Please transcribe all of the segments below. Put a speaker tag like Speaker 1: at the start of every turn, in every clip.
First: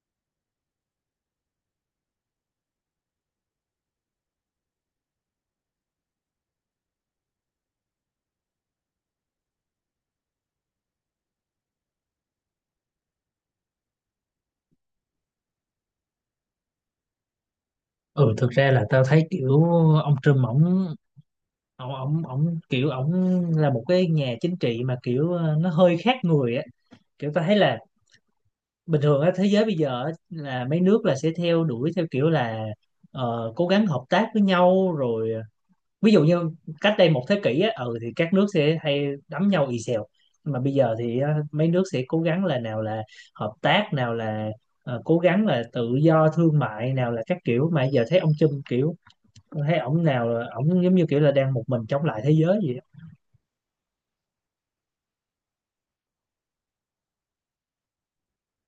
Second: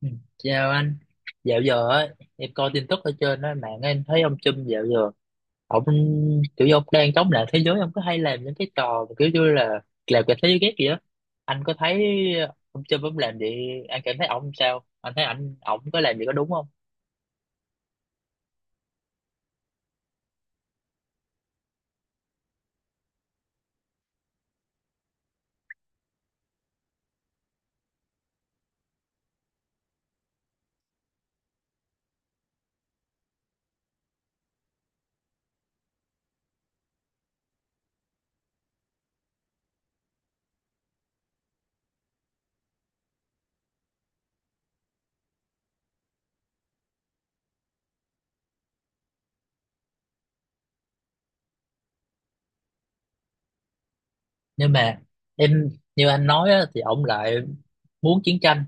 Speaker 1: Ừ. Chào anh, dạo giờ ấy, em coi tin tức ở trên đó, mạng em thấy ông Trump dạo giờ ông kiểu như ông đang chống lại thế giới. Ông có hay làm những cái trò mà kiểu như là làm cả thế giới ghét gì á, anh có thấy ông Trump ông làm gì, anh cảm thấy ông sao, anh thấy ảnh ổng có làm gì có đúng không?
Speaker 2: Ừ Thực ra là tao thấy kiểu ông Trump ổng ổng ổng ổng kiểu ổng là một cái nhà chính trị mà kiểu nó hơi khác người á. Kiểu tao thấy là bình thường á, thế giới bây giờ á, là mấy nước là sẽ theo đuổi theo kiểu là cố gắng hợp tác với nhau, rồi ví dụ như cách đây một thế kỷ á, ừ thì các nước sẽ hay đấm nhau ì xèo. Nhưng mà bây giờ thì mấy nước sẽ cố gắng là nào là hợp tác, nào là cố gắng là tự do thương mại, nào là các kiểu. Mà giờ thấy ông Trump kiểu, tôi thấy ổng nào là ổng giống như kiểu là đang một mình chống lại thế giới gì á.
Speaker 1: Nhưng mà em, như anh nói á, thì ông lại muốn chiến tranh,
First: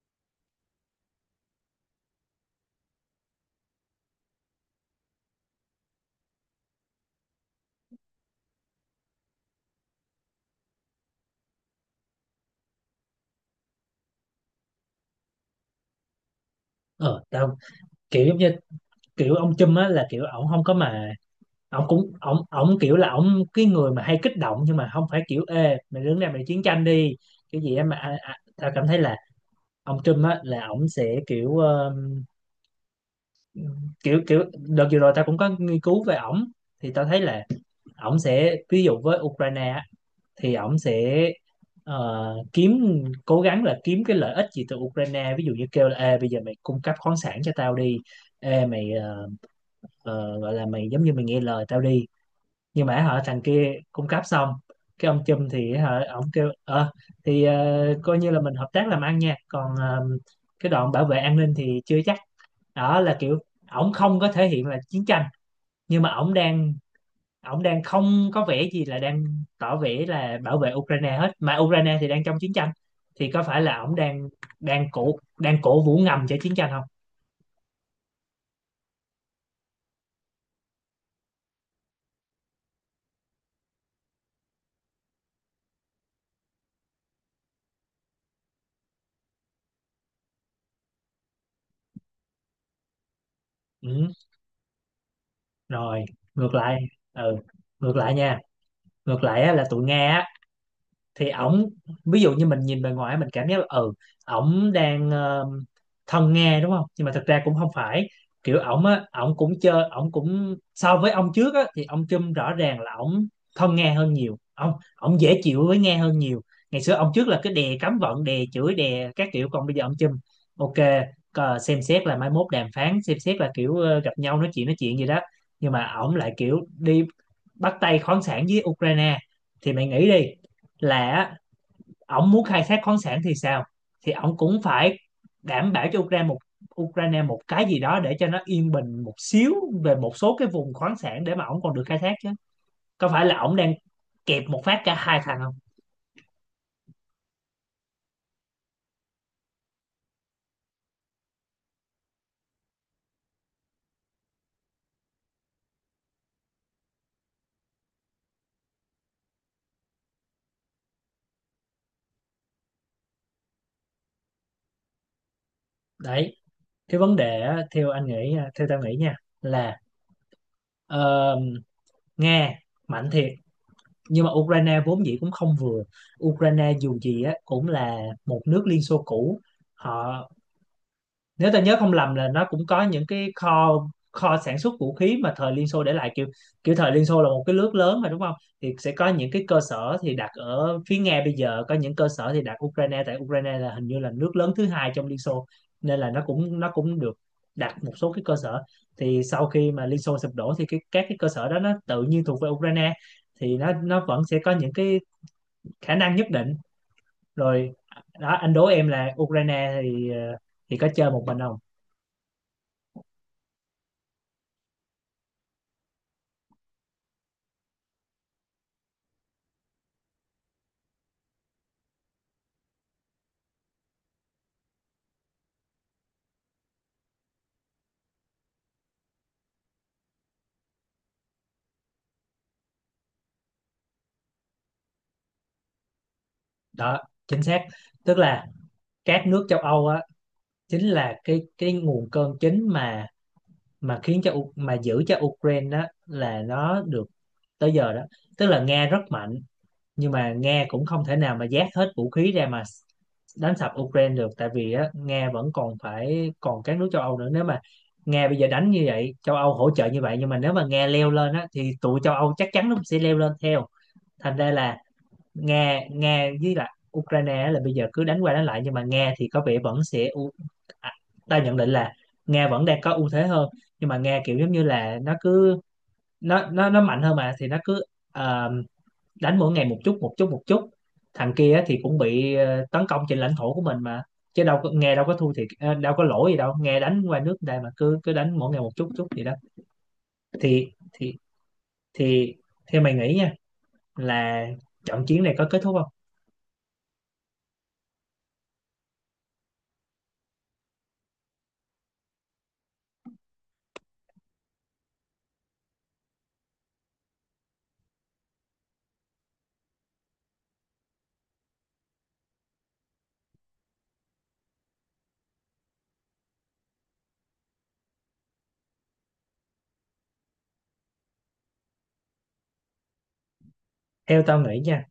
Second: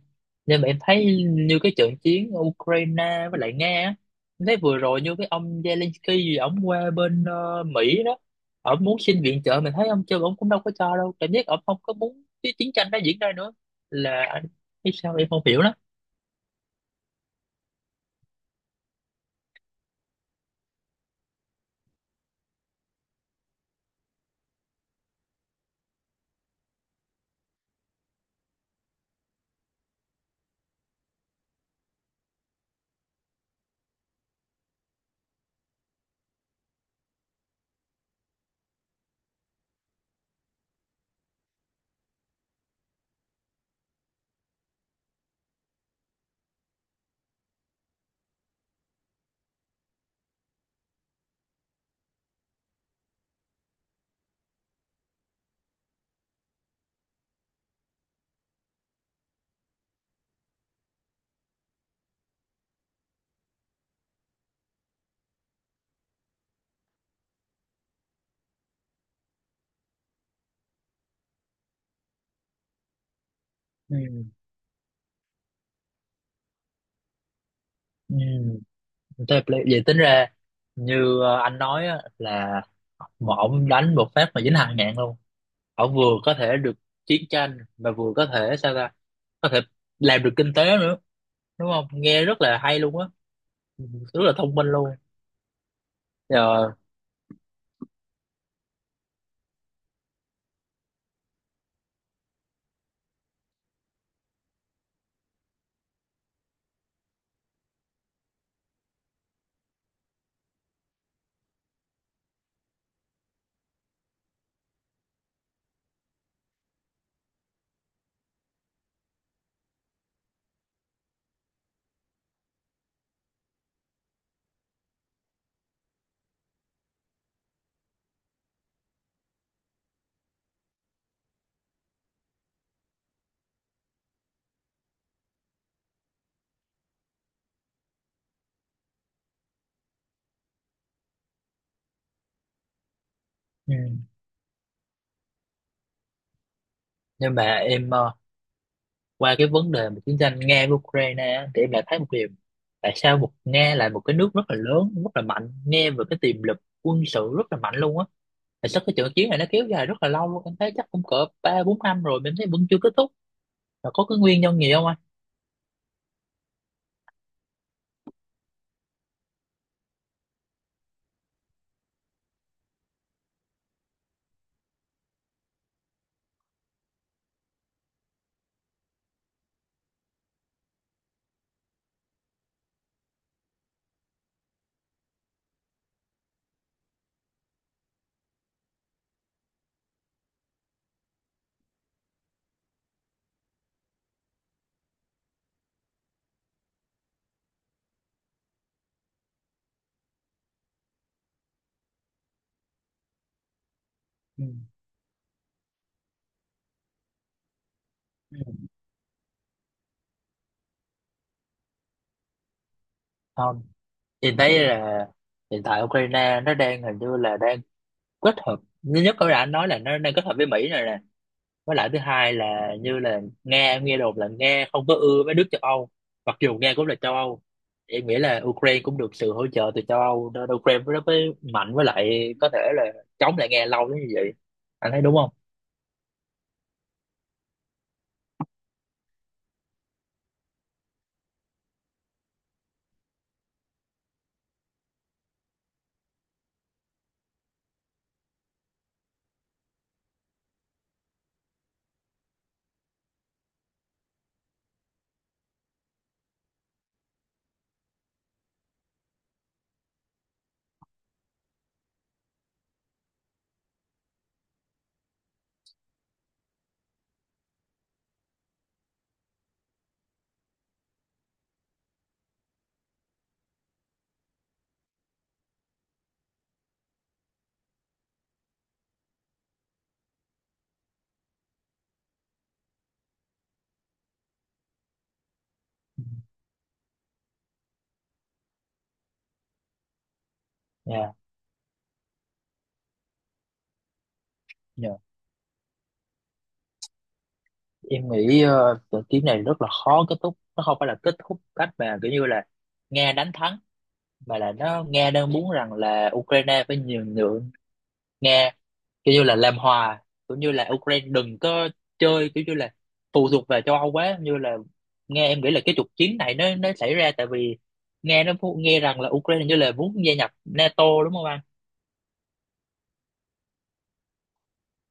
Speaker 1: nhưng mà em thấy như cái trận chiến ở Ukraine với lại Nga á, em thấy vừa rồi như cái ông Zelensky gì ông qua bên Mỹ đó, ông muốn xin viện trợ mình thấy ông chưa, ông cũng đâu có cho đâu, cảm giác ông không có muốn cái chiến tranh nó diễn ra nữa. Là anh biết sao, em không hiểu lắm.
Speaker 2: Ờ Tao kiểu giống như kiểu ông Trump á là kiểu ổng không có mà, ổng cũng ổng ổng kiểu là ổng cái người mà hay kích động, nhưng mà không phải kiểu ê mày đứng đây mày chiến tranh đi. Kiểu gì em mà tao cảm thấy là ông Trump á là ổng sẽ kiểu kiểu kiểu đợt vừa rồi tao cũng có nghiên cứu về ổng, thì tao thấy là ổng sẽ ví dụ với Ukraine á, thì ổng sẽ kiếm, cố gắng là kiếm cái lợi ích gì từ Ukraine. Ví dụ như kêu là ê, bây giờ mày cung cấp khoáng sản cho tao đi, ê, mày gọi là mày giống như mày nghe lời tao đi. Nhưng mà họ, thằng kia cung cấp xong, cái ông Trump thì hả, ổng kêu thì coi như là mình hợp tác làm ăn nha, còn cái đoạn bảo vệ an ninh thì chưa chắc. Đó là kiểu ổng không có thể hiện là chiến tranh, nhưng mà ổng đang, ông đang không có vẻ gì là đang tỏ vẻ là bảo vệ Ukraine hết, mà Ukraine thì đang trong chiến tranh. Thì có phải là ông
Speaker 1: Ừ.
Speaker 2: đang đang cổ vũ ngầm cho chiến tranh không?
Speaker 1: Ừ. Thế là vậy, tính ra như anh nói á, là mà ông đánh một phát mà dính hàng ngàn luôn, họ vừa có thể được chiến tranh mà vừa có thể sao ta, có thể làm được kinh tế nữa, đúng không, nghe rất là hay luôn á. Ừ,
Speaker 2: Ừ,
Speaker 1: rất là thông minh luôn.
Speaker 2: rồi, ngược
Speaker 1: Ờ,
Speaker 2: lại. Ừ, ngược lại nha. Ngược lại á, là tụi Nga á, thì ổng, ví dụ như mình nhìn bề ngoài mình cảm giác là ừ ổng đang thân Nga đúng không, nhưng mà thực ra cũng không phải. Kiểu ổng á, ổng cũng chơi, ổng cũng so với ông trước á thì ông Trump rõ ràng là ổng thân Nga hơn nhiều, ông ổng dễ chịu với Nga hơn nhiều. Ngày xưa ông trước là cái đè cấm vận, đè chửi, đè các kiểu, còn bây giờ ông Trump ok, xem xét là mai mốt đàm phán, xem xét là kiểu gặp nhau nói chuyện gì đó. Nhưng mà ổng lại kiểu đi bắt tay khoáng sản với Ukraine. Thì mày nghĩ đi, là ổng muốn khai thác khoáng sản thì sao, thì ổng cũng phải đảm bảo cho Ukraine một cái gì đó để cho nó yên bình một xíu về một số cái vùng khoáng sản để mà ổng còn được khai thác chứ. Có phải là ổng đang
Speaker 1: ừ.
Speaker 2: kẹp một phát cả hai thằng không?
Speaker 1: Nhưng mà em, qua cái vấn đề mà chiến tranh Nga với Ukraine á, thì em lại thấy một điều, tại sao một Nga là một cái nước rất là lớn, rất là mạnh, nghe về cái tiềm lực quân sự rất là mạnh luôn á, tại sao cái trận chiến này nó kéo dài rất là lâu luôn, em thấy chắc cũng cỡ ba bốn năm rồi mà em thấy vẫn chưa kết thúc, là có cái nguyên nhân gì không anh?
Speaker 2: Đấy, cái vấn đề á, theo theo tao nghĩ nha, là ờ, Nga mạnh thiệt, nhưng mà Ukraine vốn dĩ cũng không vừa. Ukraine dù gì á cũng là một nước Liên Xô cũ, họ, nếu ta nhớ không lầm là nó cũng có những cái kho kho sản xuất vũ khí mà thời Liên Xô để lại. Kiểu kiểu thời Liên Xô là một cái nước lớn mà đúng không, thì sẽ có những cái cơ sở thì đặt ở phía Nga, bây giờ có những cơ sở thì đặt Ukraine. Tại Ukraine là hình như là nước lớn thứ hai trong Liên Xô, nên là nó cũng được đặt một số cái cơ sở. Thì sau khi mà Liên Xô sụp đổ thì cái các cái cơ sở đó nó tự nhiên thuộc về Ukraine, thì nó vẫn sẽ
Speaker 1: Ừ.
Speaker 2: có những cái khả năng nhất định. Rồi, đó
Speaker 1: Ừ.
Speaker 2: anh đố em, là Ukraine thì thì có chơi một mình không?
Speaker 1: Không. Chị thấy là hiện tại Ukraine nó đang hình như là đang kết hợp, thứ nhất có đã nói là nó đang kết hợp với Mỹ rồi nè, với lại thứ hai là như là Nga, em nghe đồn là Nga không có ưa với nước châu Âu, mặc dù Nga cũng là châu Âu. Em nghĩ là Ukraine cũng được sự hỗ trợ từ châu Âu nên Ukraine nó mới mạnh, với lại có thể là chống lại Nga lâu đến như vậy. Anh thấy đúng không?
Speaker 2: Đó, chính xác. Tức là các nước châu Âu á, chính là cái nguồn cơn chính mà khiến cho mà giữ cho Ukraine đó là nó được tới giờ đó. Tức là Nga rất mạnh, nhưng mà Nga cũng không thể nào mà vác hết vũ khí ra mà đánh sập Ukraine được. Tại vì á, Nga vẫn còn phải, còn các nước châu Âu nữa. Nếu mà Nga bây giờ đánh như vậy, châu Âu hỗ trợ như vậy, nhưng mà nếu mà Nga leo lên á thì tụi châu Âu chắc chắn nó sẽ leo lên theo. Thành ra là Nga Nga với lại Ukraine á, là bây giờ cứ đánh qua đánh lại, nhưng mà Nga thì có vẻ vẫn sẽ à, ta nhận định là Nga vẫn đang có ưu thế hơn. Nhưng mà Nga kiểu giống như là nó cứ, nó mạnh hơn mà, thì nó cứ ờ, đánh mỗi ngày một chút một chút một chút. Thằng kia á thì cũng bị tấn công trên lãnh thổ của mình mà, chứ đâu có, Nga đâu có thua thiệt, đâu có lỗi gì đâu. Nga đánh qua nước đây mà cứ cứ đánh mỗi ngày một chút chút gì đó. thì
Speaker 1: Dạ,
Speaker 2: thì thì theo mày nghĩ nha, là
Speaker 1: dạ.
Speaker 2: trận chiến này có kết thúc không?
Speaker 1: Em nghĩ trận chiến này rất là khó kết thúc. Nó không phải là kết thúc cách mà kiểu như là Nga đánh thắng, mà là nó, Nga đang muốn rằng là Ukraine phải nhường nhượng Nga, kiểu như là làm hòa, cũng như là Ukraine đừng có chơi kiểu như là phụ thuộc về châu Âu quá, như là nghe em nghĩ là cái trục chiến này nó xảy ra tại vì nghe nó phu-, nghe rằng là Ukraine như là muốn gia nhập NATO, đúng không anh?
Speaker 2: Theo tao nghĩ nha,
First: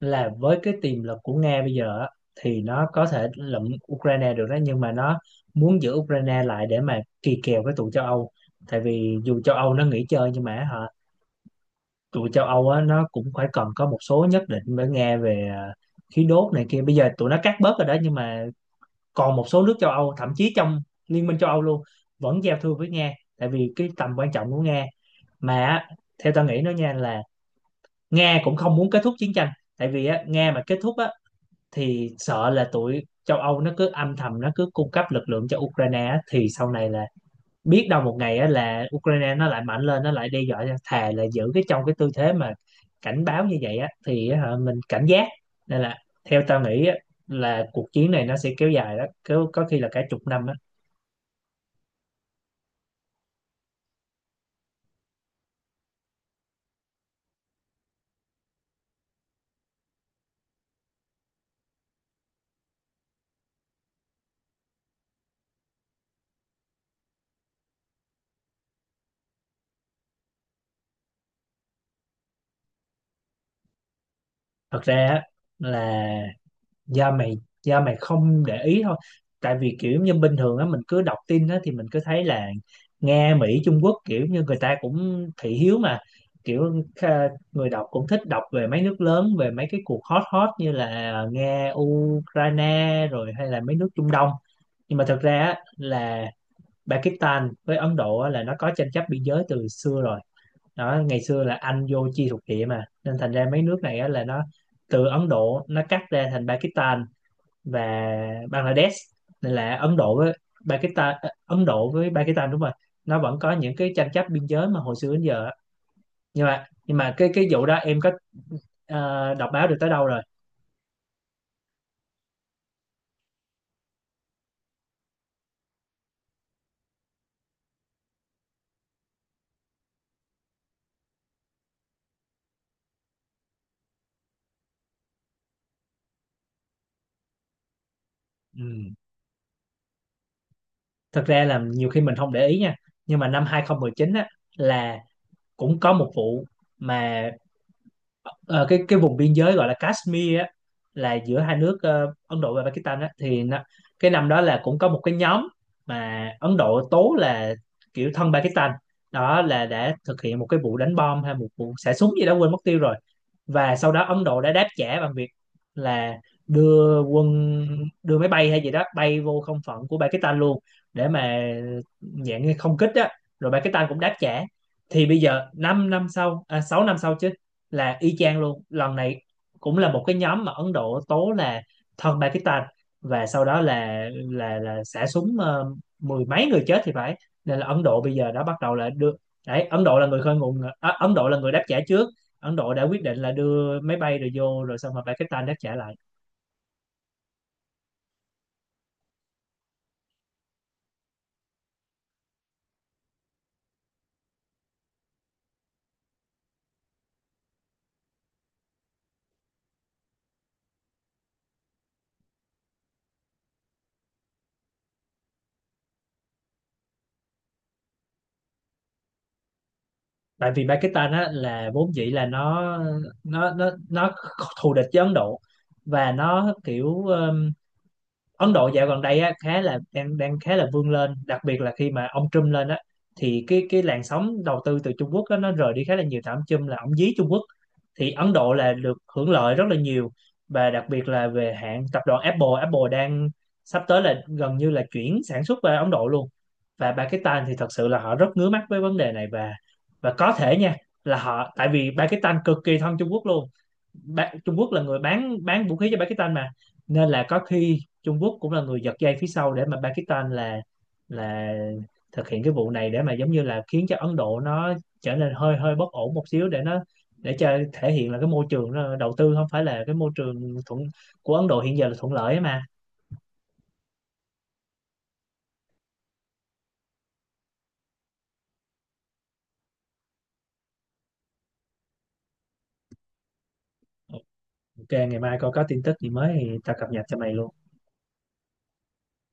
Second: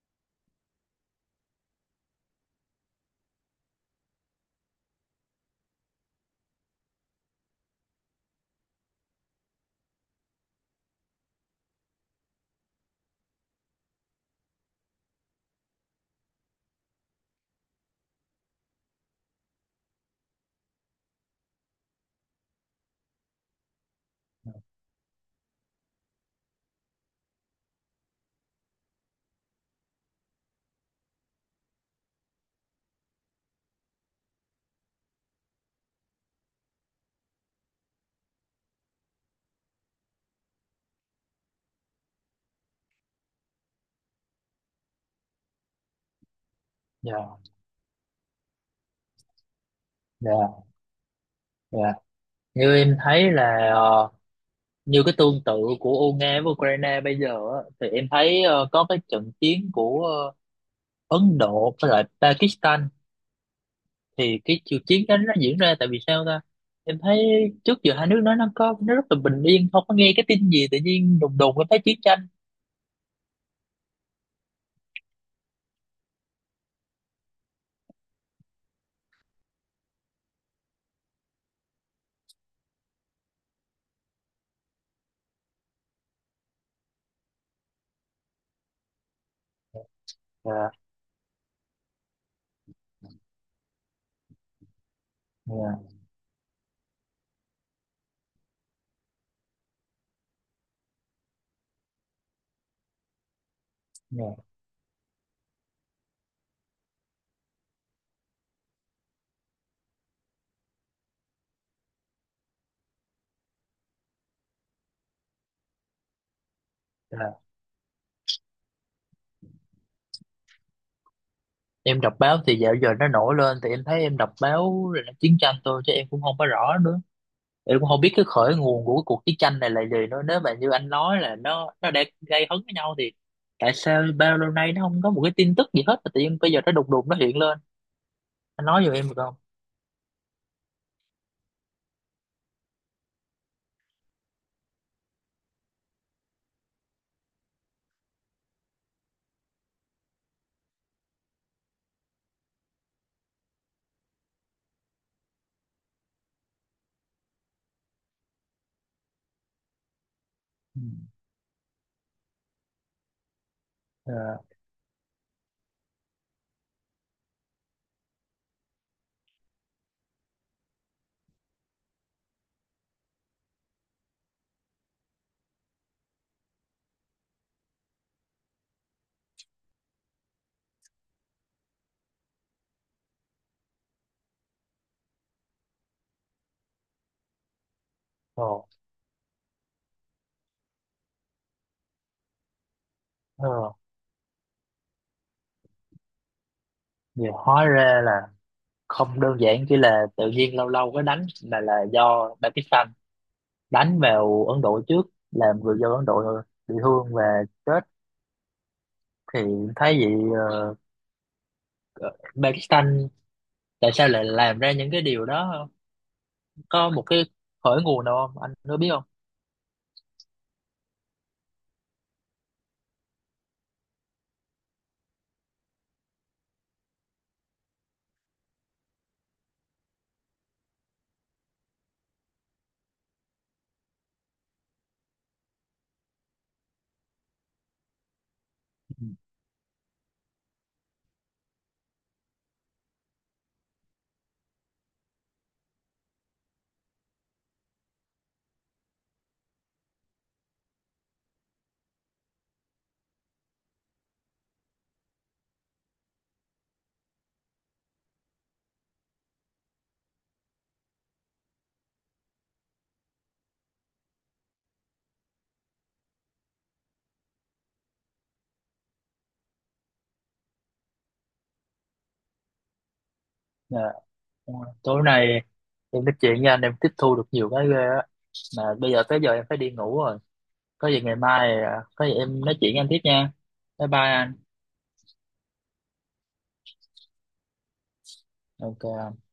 Speaker 2: là với cái tiềm lực của Nga bây giờ á, thì nó có thể lụm Ukraine được đó, nhưng mà nó muốn giữ Ukraine lại để mà kỳ kèo với tụi châu Âu. Tại vì dù châu Âu nó nghỉ chơi, nhưng mà hả, tụi châu Âu á, nó cũng phải cần có một số nhất định với Nga về khí đốt này kia. Bây giờ tụi nó cắt bớt rồi đó, nhưng mà còn một số nước châu Âu, thậm chí trong Liên minh châu Âu luôn, vẫn giao thương với Nga tại vì cái tầm quan trọng của Nga mà á. Theo tao nghĩ nó nha, là Nga cũng không muốn kết thúc chiến tranh. Tại vì á, Nga mà kết thúc á, thì sợ là tụi châu Âu nó cứ âm thầm, nó cứ cung cấp lực lượng cho Ukraine á, thì sau này là biết đâu một ngày á, là Ukraine nó lại mạnh lên, nó lại đe dọa. Thà là giữ cái trong cái tư thế mà cảnh báo như vậy á, thì á, hả, mình cảnh giác. Nên là theo tao nghĩ á,
Speaker 1: Dạ,
Speaker 2: là cuộc chiến này nó sẽ kéo dài đó, kéo có khi là cả chục năm á.
Speaker 1: dạ, dạ. Như em thấy là như cái tương tự của Ô- Nga với Ukraine bây giờ á, thì em thấy có cái trận chiến của Ấn Độ với lại Pakistan, thì cái cuộc chiến đó nó diễn ra tại vì sao ta, em thấy trước giờ hai nước nó có nó rất là bình yên, không có nghe cái tin gì, tự nhiên đùng đùng em thấy chiến tranh.
Speaker 2: Thật ra á, là do mày do mày không để ý thôi. Tại vì kiểu như bình thường á, mình cứ đọc tin á thì mình cứ thấy là Nga, Mỹ, Trung Quốc, kiểu như người ta cũng thị hiếu mà. Kiểu người đọc cũng thích đọc về mấy nước lớn, về mấy cái cuộc hot hot
Speaker 1: Dạ,
Speaker 2: như là Nga, Ukraine, rồi hay là mấy nước Trung Đông. Nhưng mà thật ra á,
Speaker 1: dạ,
Speaker 2: là Pakistan với Ấn Độ á, là nó có tranh chấp biên giới từ xưa rồi. Đó, ngày xưa là Anh vô chia thuộc địa mà, nên thành ra mấy nước này á, là
Speaker 1: dạ,
Speaker 2: nó từ Ấn Độ nó cắt ra thành Pakistan và Bangladesh. Nên là Ấn Độ với Ấn Độ với Pakistan, đúng rồi, nó vẫn có những cái tranh chấp biên giới mà hồi xưa đến giờ á. Nhưng mà cái
Speaker 1: dạ.
Speaker 2: vụ đó em có đọc báo được tới đâu rồi?
Speaker 1: Em đọc báo thì dạo giờ nó nổi lên thì em thấy em đọc báo là chiến tranh thôi chứ em cũng không có rõ nữa, em cũng không biết cái khởi nguồn của cái cuộc chiến tranh này là gì nữa. Nếu mà như anh nói là nó đã gây hấn với nhau thì tại sao bao lâu nay nó không có một cái tin tức gì hết mà tự nhiên bây giờ nó đùng đùng nó hiện lên? Anh nói
Speaker 2: Ừ,
Speaker 1: giùm em được không?
Speaker 2: thật ra là nhiều khi mình không để ý nha, nhưng mà năm 2019 á, là cũng có một vụ mà ờ, cái vùng biên giới gọi là Kashmir á, là giữa hai nước Ấn Độ và Pakistan á, thì nó, cái năm đó là cũng có một cái nhóm mà Ấn Độ tố là kiểu thân Pakistan đó, là đã thực hiện một cái vụ
Speaker 1: Ừ.
Speaker 2: đánh bom hay một vụ xả súng gì đó, quên mất tiêu rồi. Và sau đó Ấn
Speaker 1: Dạ.
Speaker 2: Độ đã đáp trả bằng việc là đưa quân, đưa máy bay hay gì đó bay vô không phận của Pakistan luôn, để mà dạng như không kích á, rồi Pakistan cũng đáp trả. Thì bây giờ 5 năm, 6 năm sau chứ, là y chang luôn. Lần này cũng là một cái nhóm mà Ấn Độ tố là thân Pakistan, và sau đó là xả súng, mười mấy người chết thì phải. Nên là Ấn Độ bây giờ đã bắt
Speaker 1: Ồ.
Speaker 2: đầu là đưa, đấy Ấn Độ là người Ấn Độ là người đáp trả trước. Ấn Độ đã quyết định là
Speaker 1: Ờ.
Speaker 2: đưa máy bay rồi vô, rồi xong rồi Pakistan đáp trả lại.
Speaker 1: Nhiều hóa ra là không đơn giản chỉ là tự nhiên lâu lâu cái đánh, mà là do Pakistan đánh vào Ấn Độ trước, làm người dân Ấn Độ bị thương và chết. Thì thấy vậy, ờ, ờ, Pakistan tại sao lại làm ra những cái điều đó không? Có một cái khởi nguồn nào không? Anh có biết không?
Speaker 2: Tại vì Pakistan á, là vốn dĩ là nó thù địch với Ấn Độ. Và nó kiểu Ấn Độ dạo gần đây á, khá là đang đang khá là vươn lên, đặc biệt là khi mà ông Trump lên á, thì cái làn sóng đầu tư từ Trung Quốc á, nó rời đi khá là nhiều, tại ông Trump là ông dí Trung Quốc, thì Ấn Độ là được
Speaker 1: Ừ.
Speaker 2: hưởng lợi rất là nhiều. Và đặc biệt là về hãng tập đoàn Apple, Apple đang sắp tới là gần như là chuyển sản xuất về Ấn Độ luôn. Và Pakistan thì thật sự là họ rất ngứa mắt với vấn đề này. Và có thể nha, là tại vì Pakistan cực kỳ thân Trung Quốc luôn, ba, Trung Quốc là người bán vũ khí cho Pakistan mà. Nên là có khi Trung Quốc cũng là người giật dây phía sau để mà Pakistan là là thực hiện cái vụ này, để mà giống như là khiến cho Ấn Độ nó trở nên hơi hơi bất ổn một xíu, để nó cho thể hiện là cái môi trường nó đầu tư không phải là cái môi trường thuận, của Ấn Độ hiện giờ là thuận lợi ấy mà.
Speaker 1: Dạ. Tối nay em nói chuyện với anh, em tiếp thu được nhiều cái ghê á, mà bây giờ tới giờ em phải đi ngủ rồi, có gì ngày mai à, có gì em nói chuyện với anh tiếp nha. Bye bye anh.
Speaker 2: Ok, ngày mai coi có tin tức gì mới thì tao cập nhật cho mày luôn.
Speaker 1: Ok.